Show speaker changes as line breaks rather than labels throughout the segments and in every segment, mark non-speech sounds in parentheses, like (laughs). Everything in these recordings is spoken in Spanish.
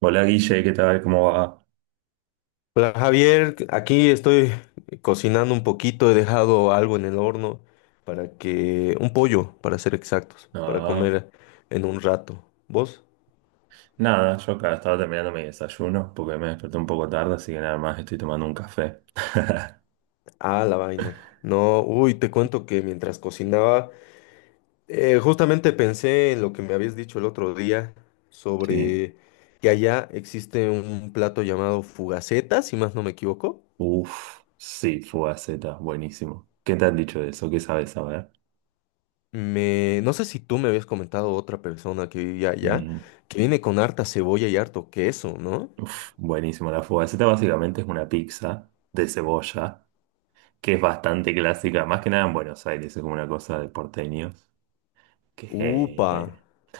Hola Guille, ¿qué tal? ¿Cómo va?
Hola Javier, aquí estoy cocinando un poquito, he dejado algo en el horno para que, un pollo, para ser exactos, para
No,
comer en un rato. ¿Vos?
nada, yo acá estaba terminando mi desayuno porque me desperté un poco tarde, así que nada más estoy tomando un café. (laughs)
Ah, la vaina. No, uy, te cuento que mientras cocinaba, justamente pensé en lo que me habías dicho el otro día
Sí.
sobre que allá existe un plato llamado fugaceta, si más no me equivoco.
Uf, sí, fugaceta, buenísimo. ¿Qué te han dicho de eso? ¿Qué sabes saber?
Me, no sé si tú me habías comentado otra persona que vivía allá,
Mm,
que viene con harta cebolla y harto queso, ¿no?
uf, buenísimo. La fugaceta básicamente es una pizza de cebolla que es bastante clásica, más que nada en Buenos Aires, es como una cosa de porteños.
Upa.
Que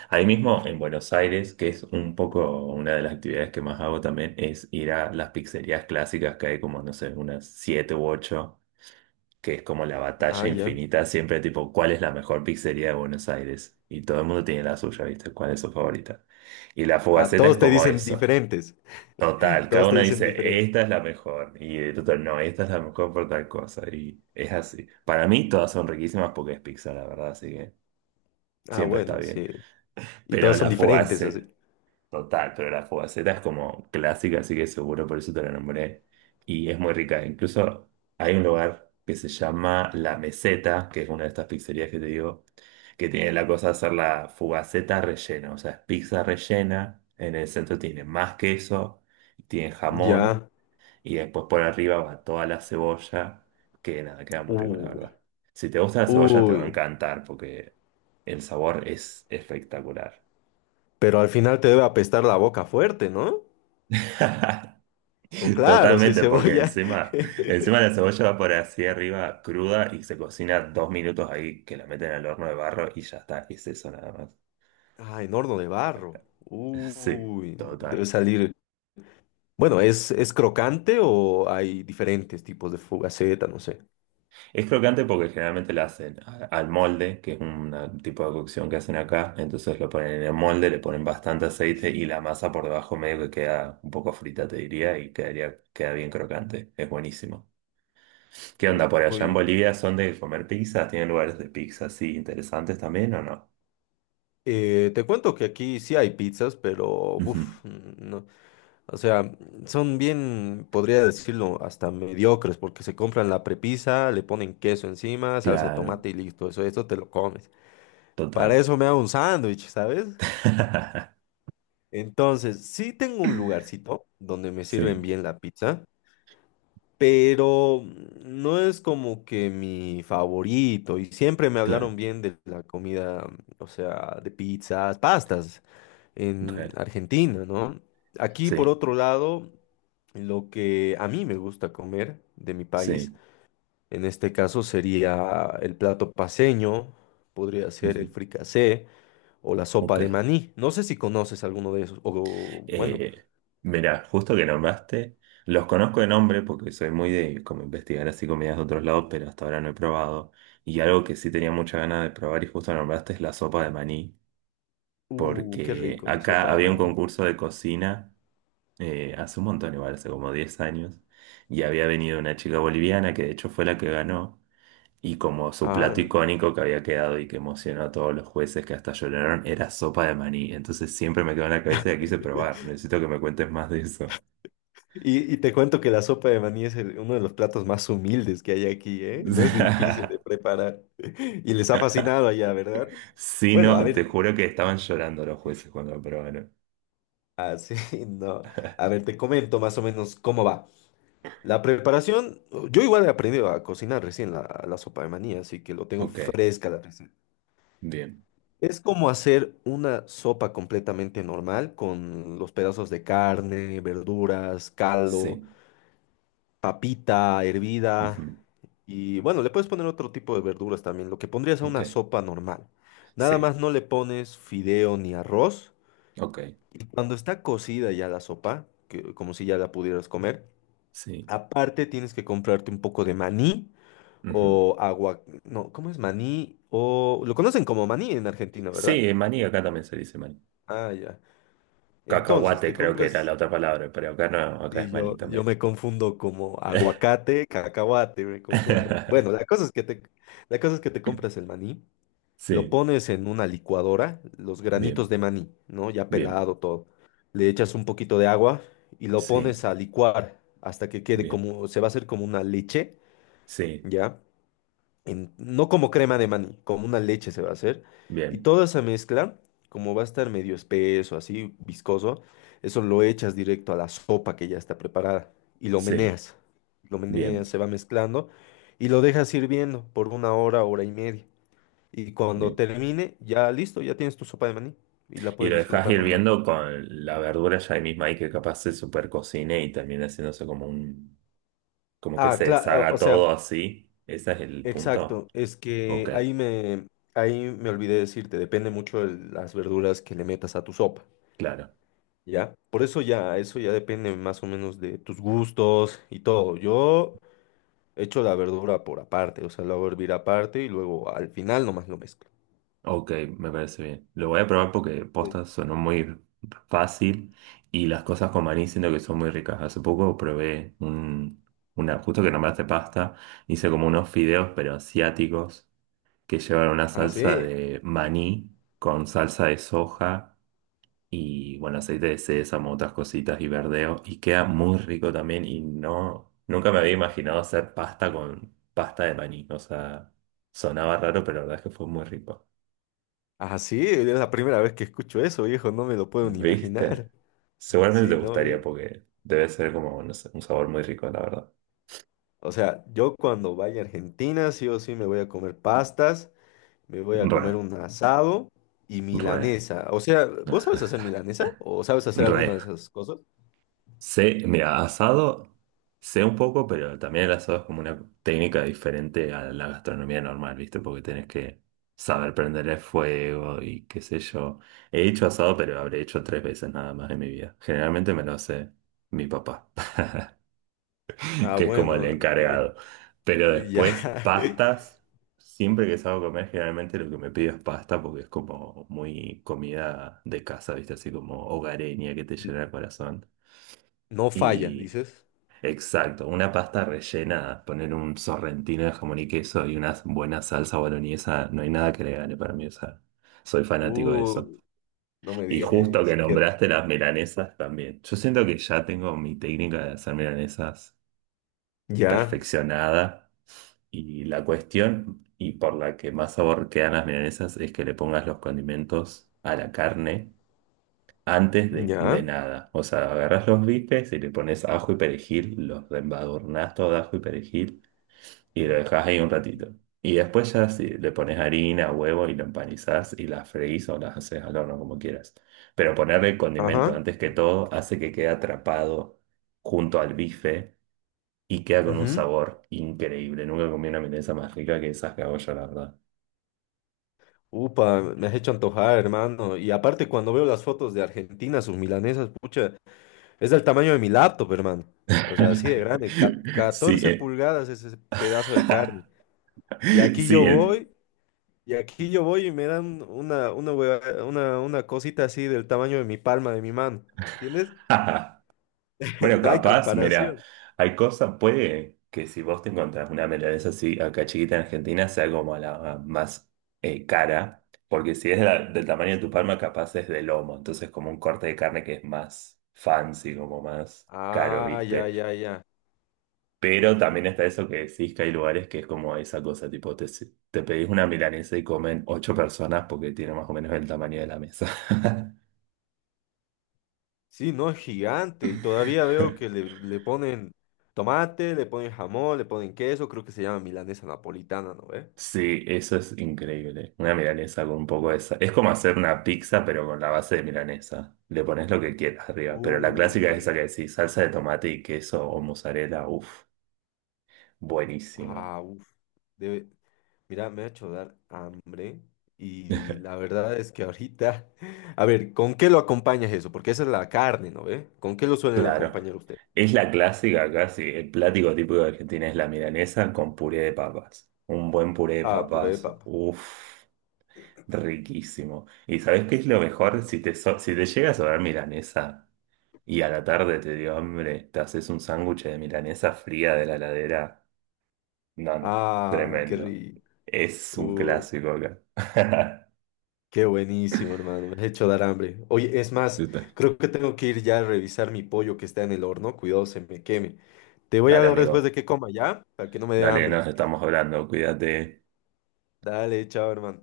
ahí mismo en Buenos Aires, que es un poco una de las actividades que más hago también, es ir a las pizzerías clásicas que hay como, no sé, unas siete u ocho, que es como la
Ah,
batalla
ya.
infinita, siempre tipo, ¿cuál es la mejor pizzería de Buenos Aires? Y todo el mundo tiene la suya, ¿viste? ¿Cuál es su favorita? Y la
Ah,
fugaceta es
todos te
como
dicen
eso.
diferentes. (laughs)
Total, cada
Todos te
uno
dicen
dice,
diferentes.
esta es la mejor, y el otro, no, esta es la mejor por tal cosa, y es así. Para mí todas son riquísimas porque es pizza, la verdad, así que
Ah,
siempre está
bueno,
bien.
sí. Y
Pero
todos son
la
diferentes, así.
Fogaceta, total, pero la Fogaceta es como clásica, así que seguro por eso te la nombré. Y es muy rica. Incluso hay un lugar que se llama La Meseta, que es una de estas pizzerías que te digo, que tiene la cosa de hacer la Fogaceta rellena. O sea, es pizza rellena. En el centro tiene más queso, tiene jamón,
Ya.
y después por arriba va toda la cebolla, que nada, queda muy rico, la
Uy.
verdad. Si te gusta la cebolla, te va a
Uy.
encantar, porque el sabor es espectacular.
Pero al final te debe apestar la boca fuerte, ¿no? O
(laughs)
claro, si es
Totalmente, porque
cebolla.
encima, encima
(laughs)
la cebolla va por así arriba cruda y se cocina 2 minutos ahí que la meten al horno de barro y ya está, es eso nada más.
Ah, en horno de barro.
(laughs) Sí,
Uy. Debe
total.
salir. Bueno, ¿es crocante o hay diferentes tipos de fugaceta? No sé.
Es crocante porque generalmente la hacen al molde, que es un tipo de cocción que hacen acá, entonces lo ponen en el molde, le ponen bastante aceite y la masa por debajo medio que queda un poco frita, te diría, y quedaría, queda bien crocante, es buenísimo. ¿Qué onda por allá en
Uy.
Bolivia? ¿Son de comer pizzas? ¿Tienen lugares de pizza así interesantes también o no?
Te cuento que aquí sí hay pizzas, pero
Ujú.
uf, no. O sea, son bien, podría decirlo, hasta mediocres, porque se compran la prepisa, le ponen queso encima, salsa de
Claro,
tomate y listo. Eso, esto te lo comes. Para
total.
eso me hago un sándwich, ¿sabes?
(laughs)
Entonces, sí tengo un lugarcito donde me sirven
Sí,
bien la pizza, pero no es como que mi favorito y siempre me
claro,
hablaron bien de la comida, o sea, de pizzas, pastas en
re,
Argentina, ¿no? Aquí, por
sí,
otro lado, lo que a mí me gusta comer de mi país,
sí.
en este caso sería el plato paceño, podría ser el
Ujú.
fricasé o la
Ok.
sopa de maní. No sé si conoces alguno de esos, o bueno,
Eh, mirá, justo que nombraste, los conozco de nombre porque soy muy de como investigar así comidas de otros lados, pero hasta ahora no he probado. Y algo que sí tenía mucha ganas de probar y justo nombraste es la sopa de maní,
qué
porque
rico la
acá
sopa de
había un
maní.
concurso de cocina, hace un montón, igual, hace como 10 años, y había venido una chica boliviana que de hecho fue la que ganó. Y como su plato
Ah.
icónico que había quedado y que emocionó a todos los jueces que hasta lloraron era sopa de maní. Entonces siempre me quedó en la cabeza y la quise
(laughs)
probar. Necesito que me cuentes más de eso.
Y te cuento que la sopa de maní es uno de los platos más humildes que hay aquí, ¿eh? No es difícil de
(laughs)
preparar. (laughs) Y les ha fascinado allá, ¿verdad?
Sí,
Bueno, a
no, te
ver,
juro que estaban llorando los jueces cuando lo probaron.
(laughs) sí, no. A ver, te comento más o menos cómo va. La preparación, yo igual he aprendido a cocinar recién la sopa de maní, así que lo tengo
Ok,
fresca la receta.
bien.
Es como hacer una sopa completamente normal con los pedazos de carne, verduras, caldo,
Sí.
papita hervida,
Ujú.
y bueno, le puedes poner otro tipo de verduras también, lo que pondrías a
Ok,
una sopa normal. Nada
sí.
más no le pones fideo ni arroz.
Ok,
Y cuando está cocida ya la sopa, que, como si ya la pudieras comer,
sí.
aparte tienes que comprarte un poco de maní
Ujú.
o agua, no, ¿cómo es maní? O lo conocen como maní en Argentina, ¿verdad?
Sí, maní acá también se dice maní.
Ah, ya. Entonces,
Cacahuate
te
creo que era la
compras.
otra palabra, pero acá no, acá
Y
es maní
yo
también.
me confundo como aguacate, cacahuate, me confundo. Bueno,
(laughs)
la cosa es que te compras el maní, lo
Sí,
pones en una licuadora, los granitos
bien,
de maní, ¿no? Ya
bien.
pelado todo. Le echas un poquito de agua y lo
Sí.
pones a licuar hasta que quede
Bien,
como, se va a hacer como una leche,
sí,
¿ya? No como crema de maní, como una leche se va a hacer. Y
bien,
toda esa mezcla, como va a estar medio espeso, así viscoso, eso lo echas directo a la sopa que ya está preparada y lo
sí,
meneas. Lo meneas,
bien,
se va mezclando y lo dejas hirviendo por una hora, hora y media. Y cuando
bien.
termine, ya listo, ya tienes tu sopa de maní y la
Y
puedes
lo dejas
disfrutar normal.
hirviendo con la verdura ya ahí misma ahí que capaz se super cocine y termina haciéndose como un, como que
Ah,
se
claro, o o
deshaga
sea,
todo así. ¿Ese es el punto?
exacto, es
Ok,
que ahí me olvidé decirte, depende mucho de las verduras que le metas a tu sopa.
claro.
Ya, por eso ya depende más o menos de tus gustos y todo. Yo echo la verdura por aparte, o sea, la hago hervir aparte y luego al final nomás lo mezclo.
Ok, me parece bien. Lo voy a probar porque
Es-
postas sonó muy fácil y las cosas con maní siento que son muy ricas. Hace poco probé justo que nombraste pasta, hice como unos fideos pero asiáticos que llevan una
Ah,
salsa
sí,
de maní con salsa de soja y, bueno, aceite de sésamo, otras cositas y verdeo. Y queda muy rico también y no, nunca me había imaginado hacer pasta con pasta de maní. O sea, sonaba raro, pero la verdad es que fue muy rico.
sí, es la primera vez que escucho eso, viejo, no me lo puedo ni
¿Viste?
imaginar. (laughs)
Seguramente
Sí,
te
no,
gustaría porque debe ser como, no sé, un sabor muy rico, la verdad.
o sea, yo cuando vaya a Argentina, sí o sí me voy a comer pastas, me voy a comer
Re,
un asado y
re,
milanesa. O sea, ¿vos
(laughs)
sabes hacer milanesa? ¿O sabes hacer alguna
re.
de esas cosas?
Sé, mira, asado sé un poco, pero también el asado es como una técnica diferente a la gastronomía normal, ¿viste? Porque tenés que saber prender el fuego y qué sé yo. He hecho asado, pero habré hecho tres veces nada más en mi vida. Generalmente me lo hace mi papá, (laughs)
Ah,
que es como el
bueno, eh,
encargado. Pero
ya.
después,
(laughs)
pastas, siempre que salgo a comer, generalmente lo que me pido es pasta porque es como muy comida de casa, ¿viste? Así como hogareña que te llena el corazón.
No falla,
Y
dices.
exacto, una pasta rellena, poner un sorrentino de jamón y queso y una buena salsa boloñesa, no hay nada que le gane para mí, o sea, soy fanático de eso.
Uy, no me
Y
digas
justo que
eso. Qué rico.
nombraste las milanesas también. Yo siento que ya tengo mi técnica de hacer milanesas
Ya,
perfeccionada, y la cuestión y por la que más sabor quedan las milanesas es que le pongas los condimentos a la carne antes de
ya.
nada. O sea, agarras los bifes y le pones ajo y perejil, los embadurnás todo de ajo y perejil y lo dejas ahí un ratito. Y después ya sí, le pones harina, huevo y lo empanizás y las freís o las haces al horno como quieras. Pero ponerle condimento
Ajá.
antes que todo hace que quede atrapado junto al bife y queda con un
Ujú.
sabor increíble. Nunca comí una milanesa más rica que esas que hago yo, la verdad.
Upa, me has hecho antojar, hermano. Y aparte, cuando veo las fotos de Argentina, sus milanesas, pucha, es del tamaño de mi laptop, hermano. O sea, así de grande.
(laughs) Sí,
14
es.
pulgadas es ese pedazo de carne.
(laughs)
Y aquí
Sí,
yo
es.
voy, y aquí yo voy y me dan una cosita así del tamaño de mi palma, de mi mano. ¿Entiendes?
(laughs) Bueno,
(laughs) No hay
capaz, mira,
comparación.
hay cosas, puede que si vos te encontrás una milanesa así acá chiquita en Argentina sea como la más, cara, porque si es del tamaño de tu palma, capaz es de lomo, entonces como un corte de carne que es más fancy, como más caro,
Ah, ya,
¿viste?
ya, ya.
Pero también está eso que decís que hay lugares que es como esa cosa, tipo, te pedís una milanesa y comen ocho personas porque tiene más o menos el tamaño de la mesa.
Sí, no, es gigante. Y todavía veo que
(laughs)
le ponen tomate, le ponen jamón, le ponen queso. Creo que se llama milanesa napolitana, ¿no ve?
Sí, eso es increíble. Una milanesa con un poco de esa. Es como hacer una pizza, pero con la base de milanesa. Le pones lo que quieras arriba. Pero la clásica
Qué
es esa que
rico.
decís, salsa de tomate y queso o mozzarella. Uf, buenísima.
Ah, uff. Debe... Mira, me ha hecho dar hambre. Y la verdad es que ahorita. (laughs) A ver, ¿con qué lo acompañas eso? Porque esa es la carne, ¿no ve? ¿Con qué lo suelen
Claro.
acompañar usted?
Es la clásica casi. El plático típico de Argentina es la milanesa con puré de papas. Un buen puré de
Ah, puré de
papas.
papa.
Uf, riquísimo. ¿Y sabés qué es lo mejor? Si te llega a sobrar milanesa. Y a la tarde te dio hambre, te haces un sándwich de milanesa fría de la heladera. No, no,
Ah, qué
tremendo.
rico.
Es un
Uh,
clásico acá. (laughs)
Qué buenísimo, hermano. Me has hecho dar hambre. Oye, es más,
¿Viste?
creo que tengo que ir ya a revisar mi pollo que está en el horno. Cuidado, se me queme. Te voy a
Dale,
hablar después de
amigo.
que coma, ¿ya? Para que no me dé
Dale, nos
hambre.
estamos hablando. Cuídate.
Dale, chao, hermano.